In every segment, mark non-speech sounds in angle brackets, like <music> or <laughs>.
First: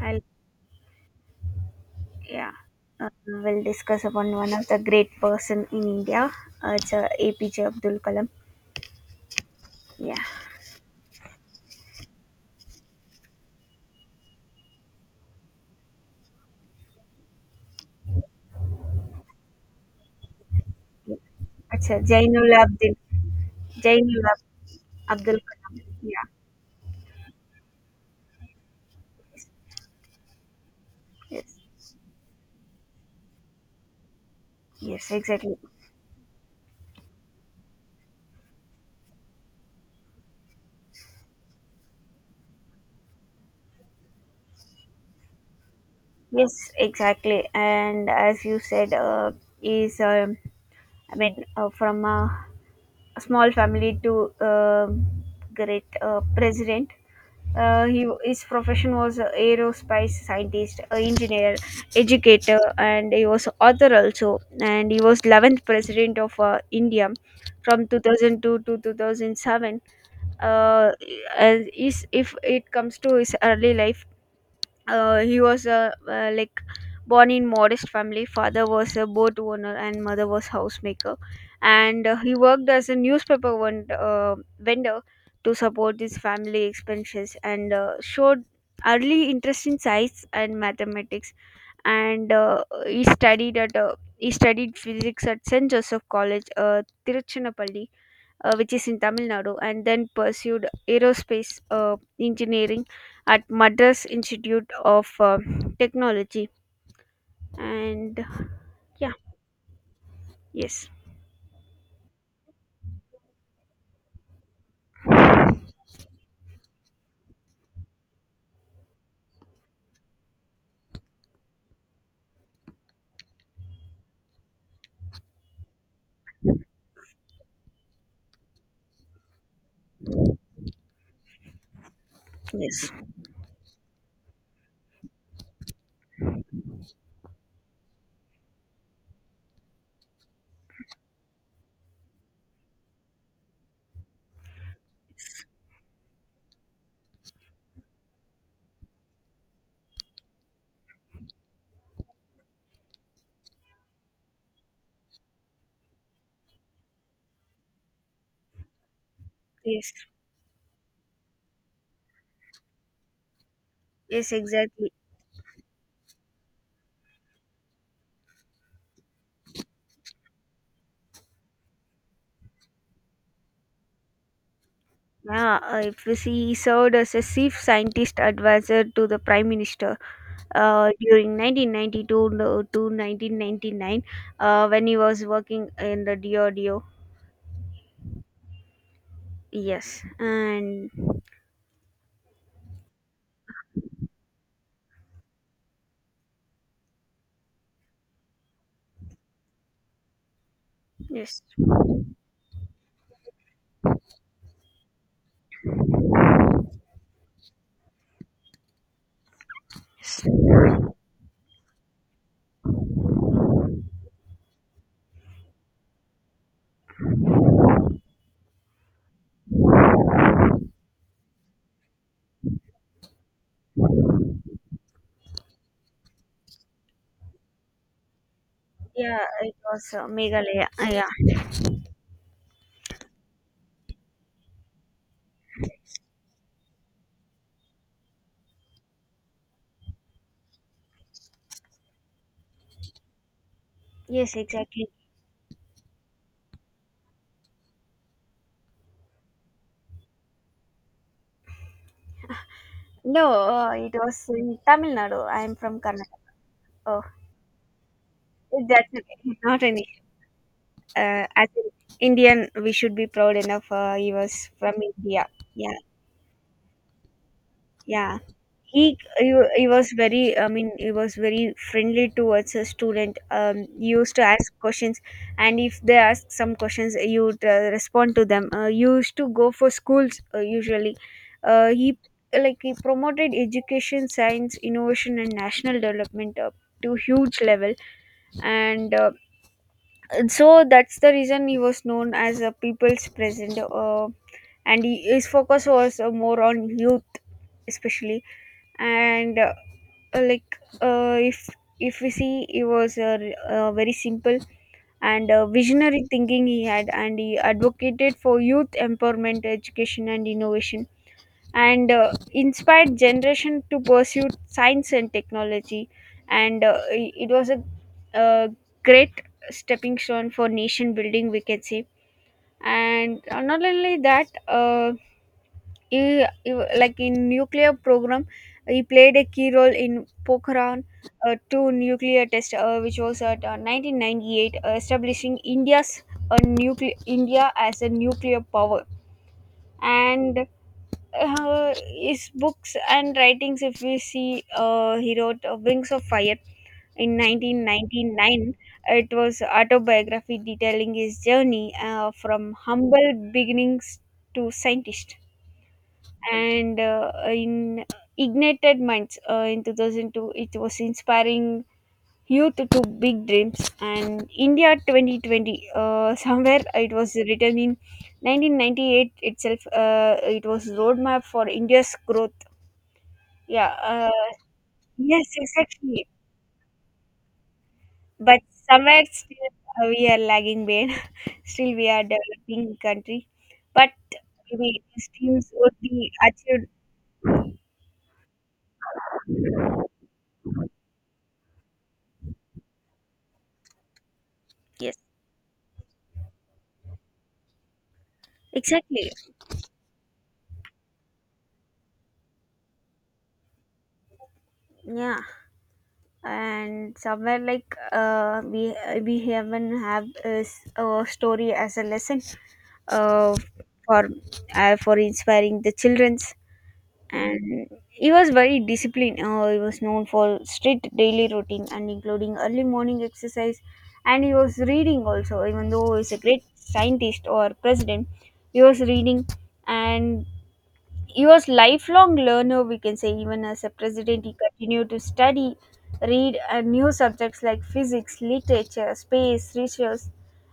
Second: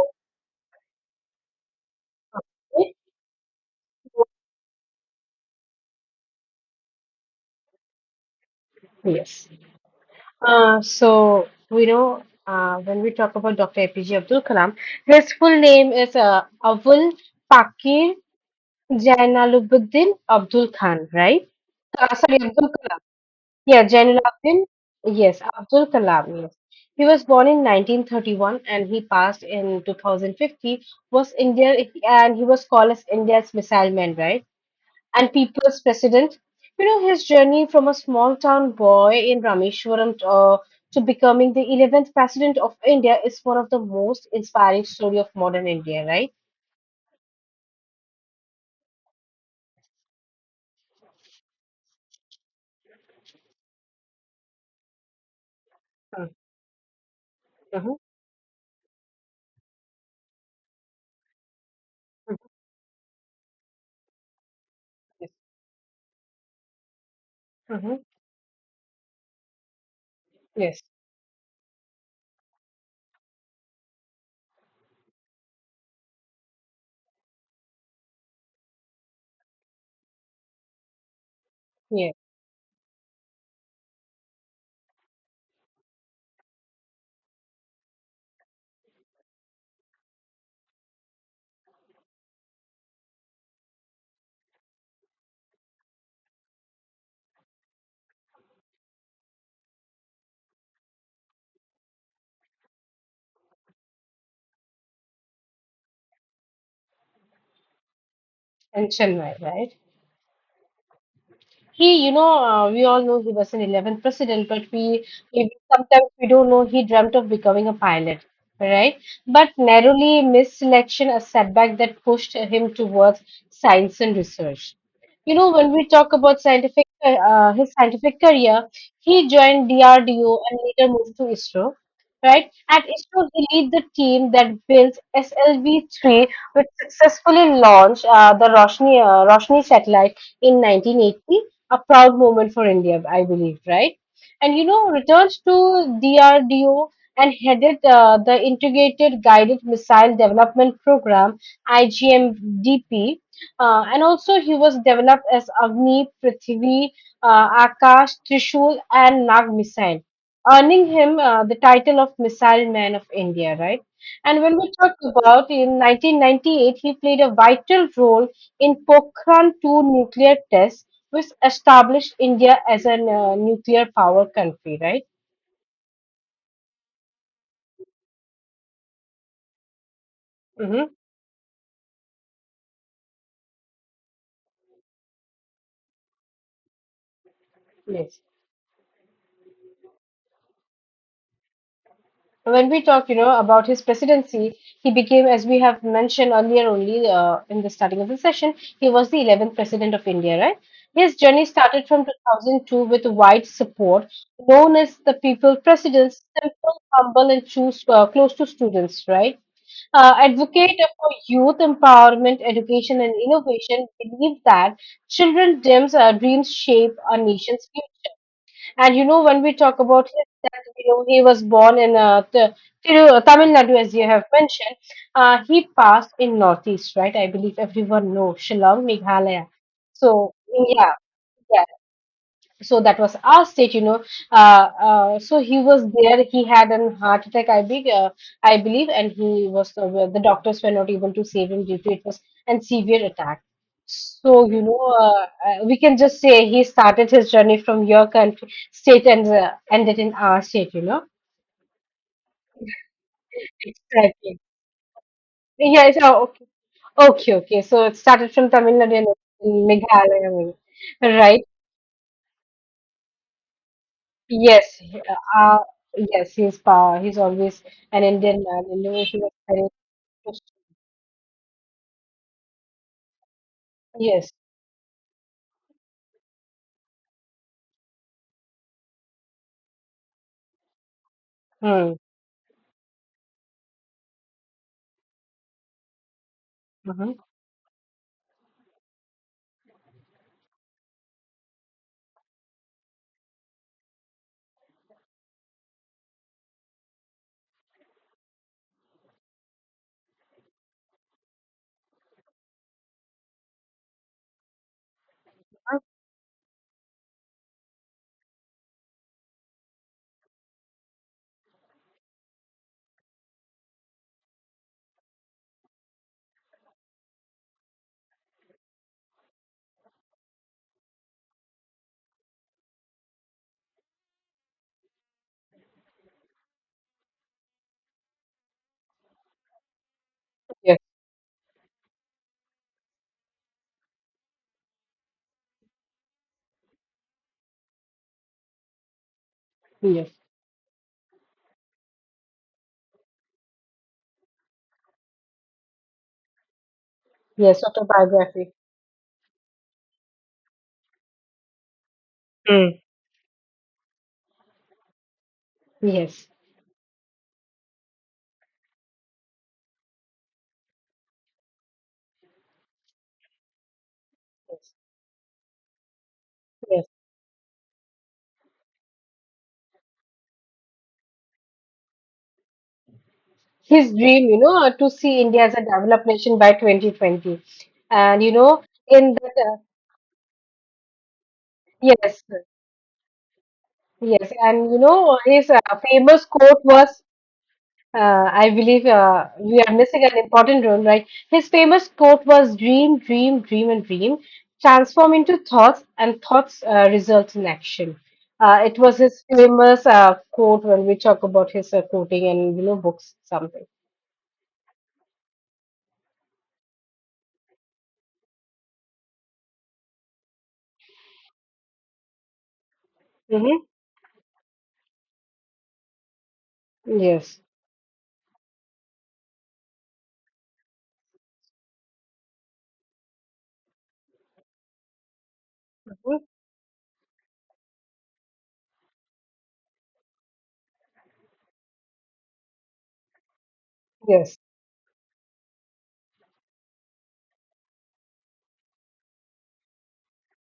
I'll, yeah, we'll discuss upon one of the great person in India. It's APJ Abdul Kalam. Yes. Yeah, So we know when we talk about Dr. APJ Abdul Kalam, his full name is Avul Pakir Janalubuddin Abdul Khan, yeah. right? It's Sorry, Jainul Abdul Abdul Kalam. Yeah, Jainul Janalubuddin. Ab- Abdul Yes, Kalam. Abdul Yeah, Kalam. Yes. He was born in 1931 and he passed yes, in 2050. Was yes, India and he was called as India's missile man, right? yes, And exactly. People's President. You know, his journey from a small town boy in Rameshwaram to becoming the 11th President of India is one of the most inspiring story of modern India, right? Yes, exactly. And as you said, is I mean, from a small family to great president. Mm-hmm. He His profession was a aerospace scientist, a engineer, educator, and he was author also. And he was Yes. 11th president of India from Mm-hmm. 2002 to 2007. Yes. Uh, as is if it comes to his early life, he was a like born in modest family. Father was a boat owner and mother was housemaker, and Yes. He worked as a newspaper vendor to support his family expenses, and showed early interest in science and mathematics. And he studied physics at Saint Joseph College, Tiruchirappalli, which is in Tamil Nadu, and then pursued aerospace engineering at Madras Institute of Technology. And And yeah, Chennai, right? yes, He, we all know he was an 11th president, but we sometimes we don't know he dreamt of becoming a pilot, right? But narrowly missed selection, a setback that pushed him towards science and research. You know, when we talk about his scientific career, he joined DRDO and later moved to ISRO, right? At yes, ISRO, he lead the team that built SLV-3, which successfully launched the Roshni satellite in 1980, a proud moment for India, I believe, right? And you know, returned to DRDO and headed the Integrated Guided Missile Development Program (IGMDP), and also he was developed as Agni, Prithvi, Akash, Trishul, and Nag yes, missile, earning him the title of Missile Man of India, right? yes, And when we exactly. talk about in 1998, he played a vital role in Pokhran 2 nuclear test which established India as a nuclear power country, right? Yeah, if you see, he served as a chief scientist advisor to the prime minister Hmm. During 1992 to 1999 when he was working in the DRDO. Yes. Yes, and When we talk, you know, about his presidency, he became, as we have mentioned earlier, only in the starting of the session, he was the 11th president of India, right? His yes, journey started from 2002 with wide support, known as the people president's simple, humble, and choose, close to students, right? uh, yes. advocate for youth empowerment, education, and innovation, believe that children's dreams shape our nation's. And you know, when we talk about him, that you know he was born in Tamil Nadu, as you have mentioned. He passed in Northeast, right? I believe everyone knows Shillong, Yeah, Meghalaya. it was So, Meghalaya. yeah, Yeah, yeah, so that was our state. So he was there. He had an heart attack, I believe, and he was well, the doctors were not able to save him due to it was an severe attack. So, yes, exactly. We can just say he started his journey from your country state and ended in our state. No, it was Exactly, in Tamil Nadu. I am from yeah. Karnataka. So, okay, Oh, okay, okay, so it started from Tamil that's Nadu and okay. Not any. Meghalaya, right. As an Indian, we should be proud enough. He was from Yes, India. Yeah, yes, he's power. He's always an yeah. Indian man. In the way he was He very, was very, I mean, he was very friendly towards a student. He used to yes, ask questions, and if they ask some questions, you would respond to them. You used to go for schools usually. Mm, He Like, he promoted education, science, innovation, and national development hmm, to mm-hmm, huge level. And so that's the reason he was known as a people's president. And his focus was more on youth, especially. And like, if we see, he was very simple, and visionary thinking he had, and he advocated for youth empowerment, education, and innovation, and inspired generation to pursue science and technology, and it was a uh, great stepping stone for nation building, we can say. And not only that, he like in nuclear program, he played a key role in Pokhran yes, 2 nuclear test, which was at 1998, establishing india as a nuclear power. yes, And uh, his books and writings, if we see, he wrote Wings of Fire in yes, 1999. autobiography. It was autobiography detailing his journey from Mm. humble beginnings to scientist. Yes, And in Ignited Minds, in 2002, it was inspiring youth to big dreams. And India yes, 2020, somewhere yes. it was written in 1998 itself. It was roadmap for india's growth. Yeah. His dream, to see Yes, India as a developed exactly. nation by 2020. And, you But know, somewhere in still, that, we are lagging behind. <laughs> Still we are yes, developing country. But yes. And, you maybe these know, his dreams would be famous quote achieved. was, I believe we are missing an important role, right? His famous quote was dream, dream, dream, and dream, Yes, transform into thoughts, and thoughts result in action. It was exactly. his famous quote when we talk about his quoting and books something. Yeah. And somewhere, like, we even have is a story as a lesson, uh, Mm-hmm. for for inspiring the childrens. Yes. And he was very disciplined. He was known for strict daily routine and including early morning exercise. And he was reading also, even though he's a Hmm. great scientist or president, he was reading. And he was lifelong learner, we can say. Even as a president, he Yes. continued to study, read new subjects like physics, literature, space, research,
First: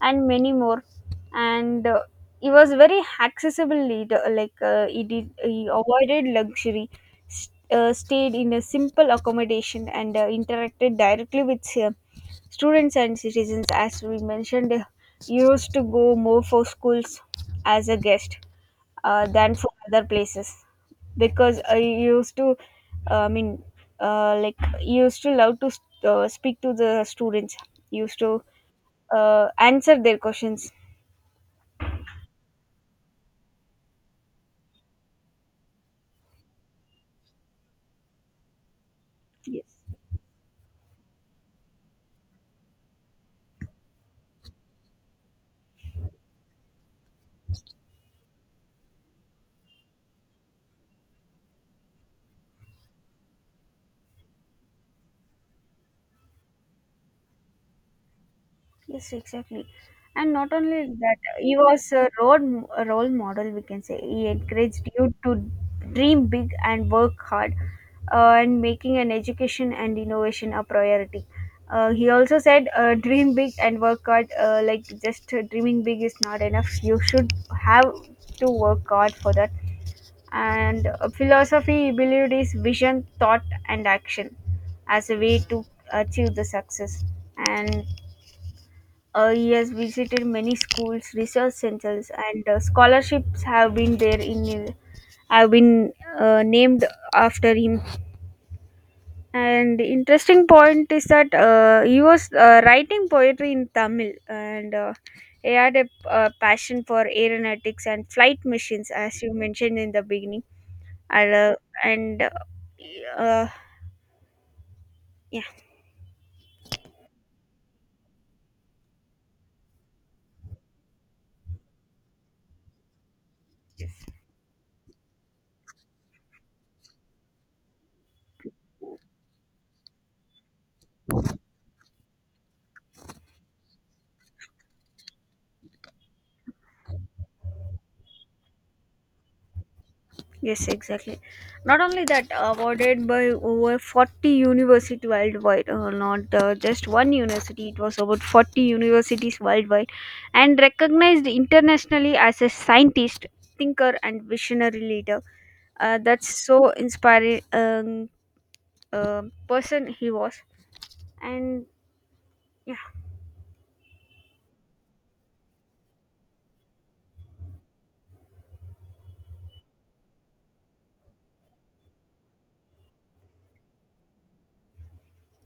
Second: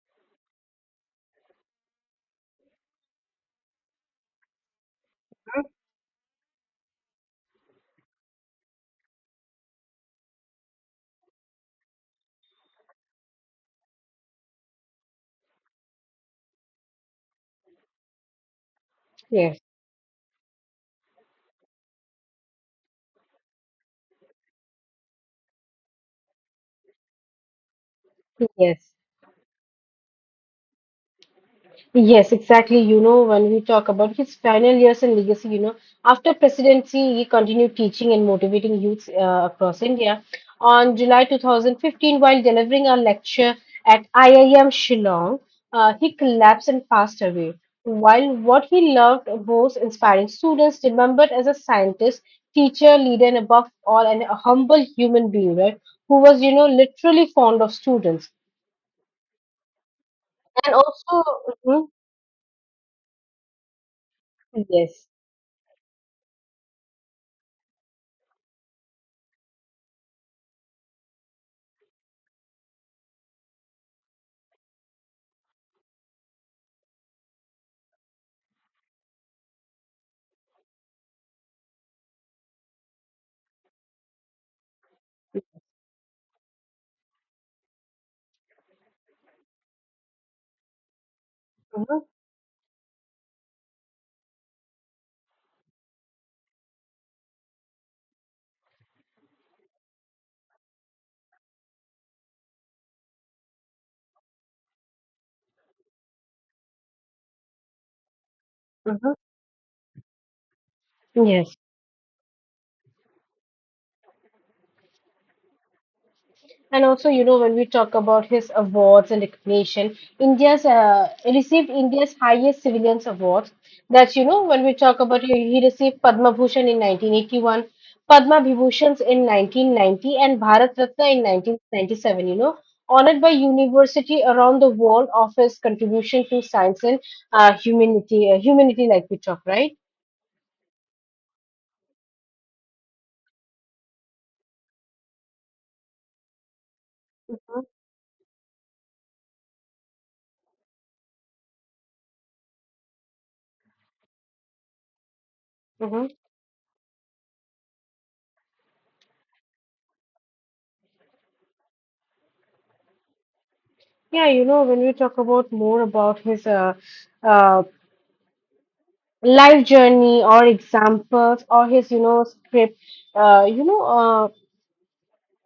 and many more. And he was a very accessible leader. Like, he avoided luxury, stayed in a simple accommodation, and interacted directly with students and citizens. As we mentioned, he used to go more for schools as a guest than Yes. from other places, because I used to, I mean, like used to love to speak to the students, used to Yes. Answer their questions. Yes, exactly. You know, when we talk about his final years and legacy, after presidency, he continued teaching and motivating youths across Yes. India. On July 2015, while delivering a lecture at IIM Shillong, he collapsed and passed away. While what he loved most inspiring students, remembered as a scientist, teacher, leader, and above all, a humble human being, right? Who was, literally fond of students. Yes, exactly. And not And only that, also, he mhm, was a a role model, we can say. He encouraged yes. you to dream big and work hard, and making an education and innovation a priority. He also said, dream big and work hard. Like, just dreaming big is not enough. You should have to work hard for that. And philosophy, he believed, is vision, thought, and action as a way to achieve the success. And yes, visited many schools, research Mhm. centers, and scholarships have been named after him. And interesting point is that he was writing poetry in Tamil, and he had a passion for aeronautics and flight machines, Mhm. as you mentioned in the beginning. And Yes, and uh, yeah. and also, you know, when we talk about his awards and recognition, India's received India's highest civilians awards. That's, you know, when we talk about he received Padma Bhushan in 1981, Padma Vibhushans in 1990, and Bharat Ratna in 1997, you know, honored by university around the world of his contribution to science and humanity, humanity like we talk, right? Yes, exactly. Not only that, awarded by over 40 university worldwide, not just one university, it was about 40 universities worldwide, and recognized internationally as a scientist, thinker, and visionary leader. Mm-hmm. That's so inspiring. Uh, Person he was. And yeah, Yeah, you know, when we talk about more about his uh, life journey or examples or his script uh, you know uh,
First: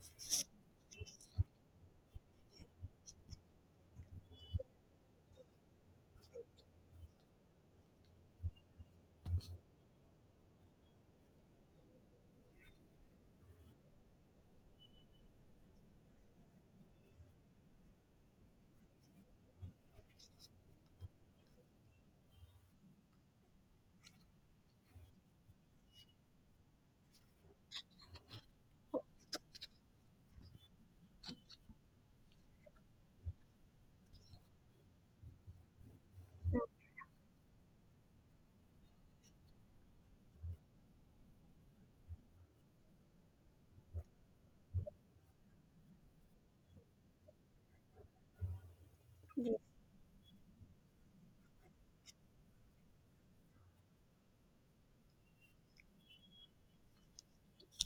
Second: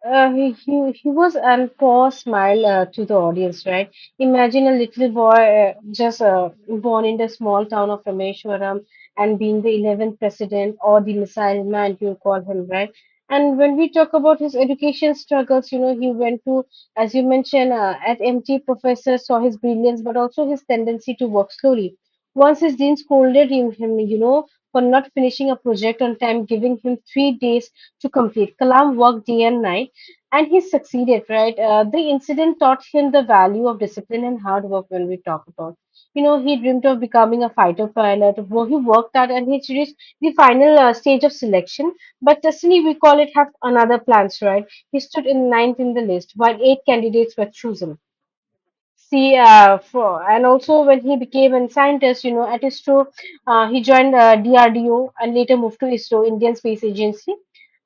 he was, and Paul smiled to the audience, right? Imagine a little boy just born in the small town of Rameshwaram and being the 11th president or the missile man, you call him, right? And when we talk about his education struggles, you know, he went to, as you mentioned, at MT, professor saw his brilliance, but also his tendency to work slowly. Once his dean scolded him, you know, for not finishing a project on time, giving him 3 days to complete. Kalam worked day and night and he succeeded, right? The incident taught him the value of discipline and hard work when we talk about. You know, he dreamed of becoming a fighter pilot. Well, he worked out and he reached the final stage of selection. But destiny, we call it, have another plans, right? He stood in ninth in the list, while eight candidates were chosen. See, yes, for, and also when he became a scientist, you know, at ISRO, he joined DRDO and later moved to ISRO, Indian Space Agency.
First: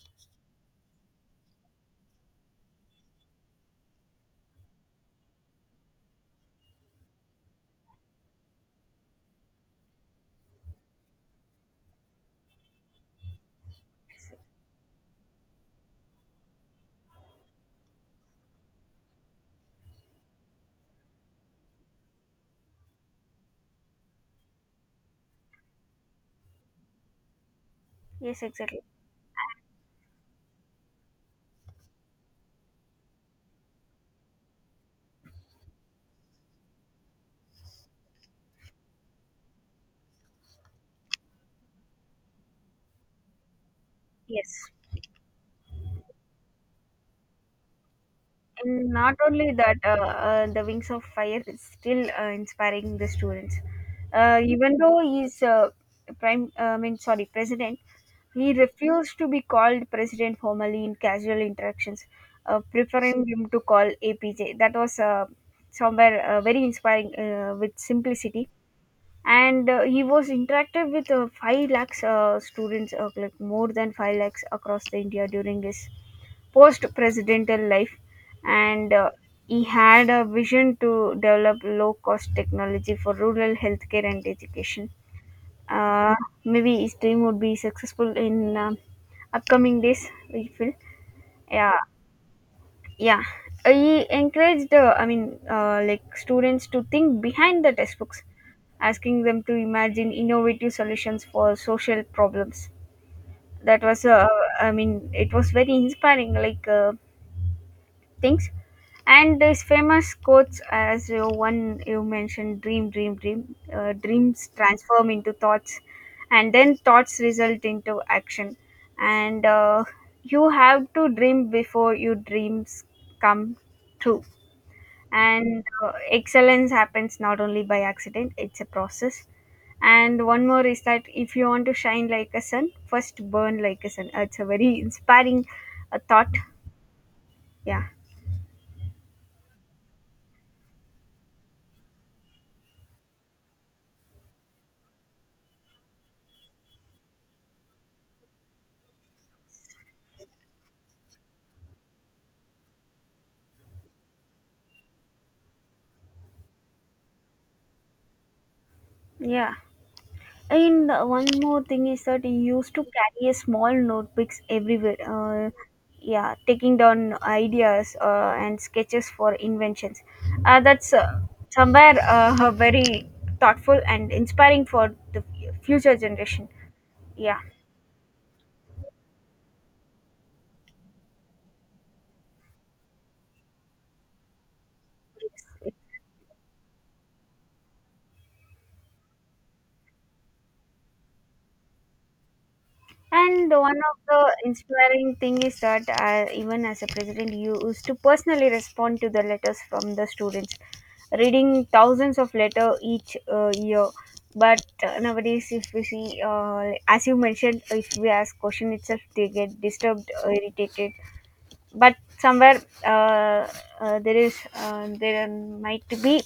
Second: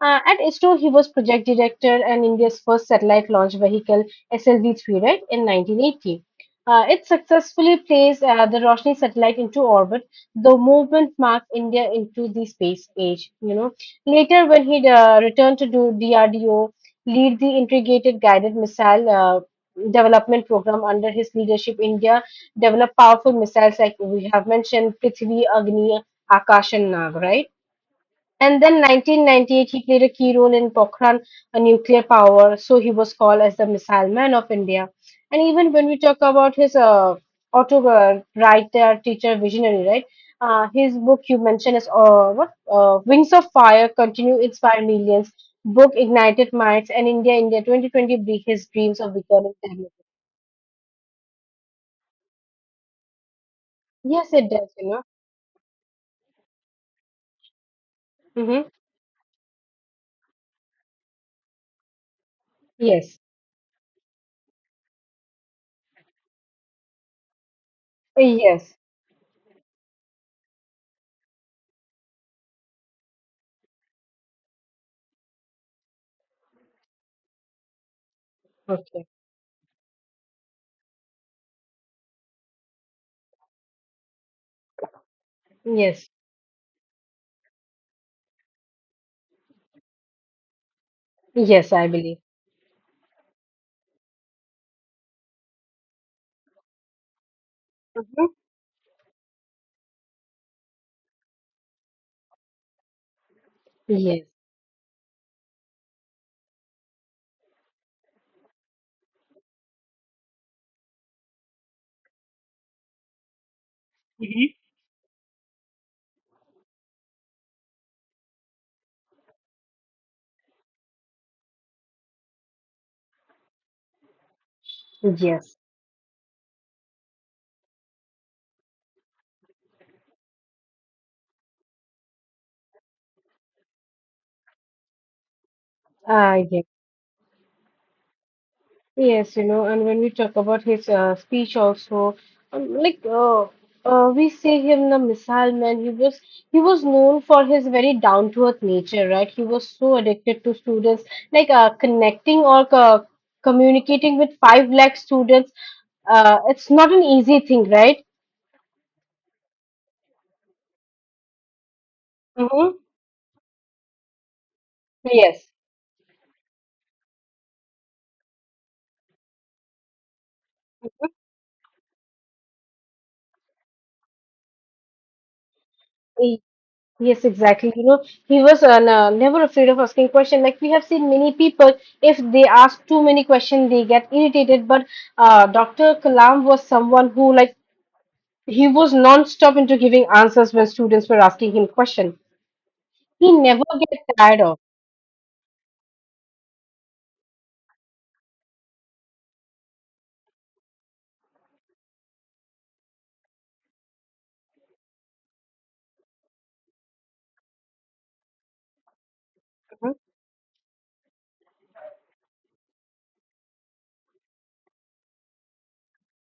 At ISRO, he was project director and India's first satellite launch vehicle, SLV-3, right, in 1980. It successfully placed the Roshni satellite into orbit. The movement marked India into the space age. Later, when he returned to do DRDO, lead the integrated guided missile development program under his leadership, India developed powerful missiles like we have mentioned Prithvi, Agni, Akash, and Nag, right? yes, And exactly. then 1998, he played a key role in Pokhran, a nuclear power, so he was called as the missile man of India. And even when we talk about his auto writer, teacher, visionary, right? His book you mentioned is what? Wings of Fire continue Yes. inspire millions book Ignited Minds and India 2020 Break His And Dreams of not only Becoming. that, the Wings of Fire is still inspiring the students. Yes, it does, Even you though know. he's prime, I mean, sorry, president, he Mm-hmm. refused to be called president formally in casual interactions, Yes. preferring him to call APJ. That was somewhere very inspiring with Uh, simplicity. Yes. And he was interactive with 5 lakhs students, like more than 5 lakhs across the India during his post-presidential life, and Okay. He had a vision to develop low-cost technology for rural healthcare and education. Yes. Uh, Maybe his dream would be successful in upcoming days. We feel. Yes, Yeah, I believe. yeah. He encouraged, I mean, like students to think behind the textbooks, Mm-hmm. asking them to imagine innovative solutions for social problems. That was, Yes. I mean, it was very inspiring. Like. Things, and his famous quotes, as you one you mentioned: dream, dream, dream, dreams Mm-hmm. transform into thoughts, and then thoughts result into action. And you have to dream before your dreams come true. Yes. And excellence happens not only by accident, it's a process. And one more is that, if you want to shine like a sun, first burn like a sun. It's a very inspiring thought. Yes. Yeah, Yes, and when we talk about his speech also, like we say him the missile man, he was known for his very down to earth nature, right? He was so addicted to students, like connecting or co communicating with 5 lakh students. It's not an easy thing, right? yeah. And one more thing is that he used Mm-hmm. to carry a small notebooks everywhere. Yes. Yeah, taking down ideas and sketches for inventions. That's somewhere very thoughtful and inspiring for the future Y- generation. Yes, Yeah. exactly. You know, he was never afraid of asking questions. Like we have seen many people, if they ask too many questions, they get irritated. But Dr. Kalam was someone who, like, he was non-stop into giving answers when students were asking him questions. He And never one of get the tired of. inspiring thing is that even as a president, you used to personally respond to the letters from the students, reading thousands of letter each year. But nowadays, if we see, as you mentioned, if we ask question itself, they get Mm-hmm. disturbed, irritated. But somewhere, there might be,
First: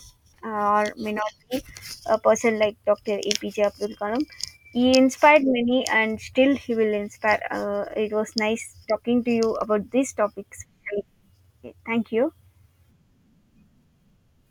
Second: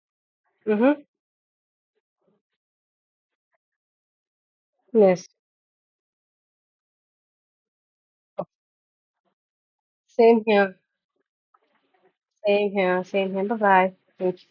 or Mm-hmm, may not be, a person like Dr. APJ Abdul Kalam. He yes. inspired many, and still he will inspire. It was nice talking to you about these Same topics. here. Thank you. Same here. Same here. Bye bye. Thank you.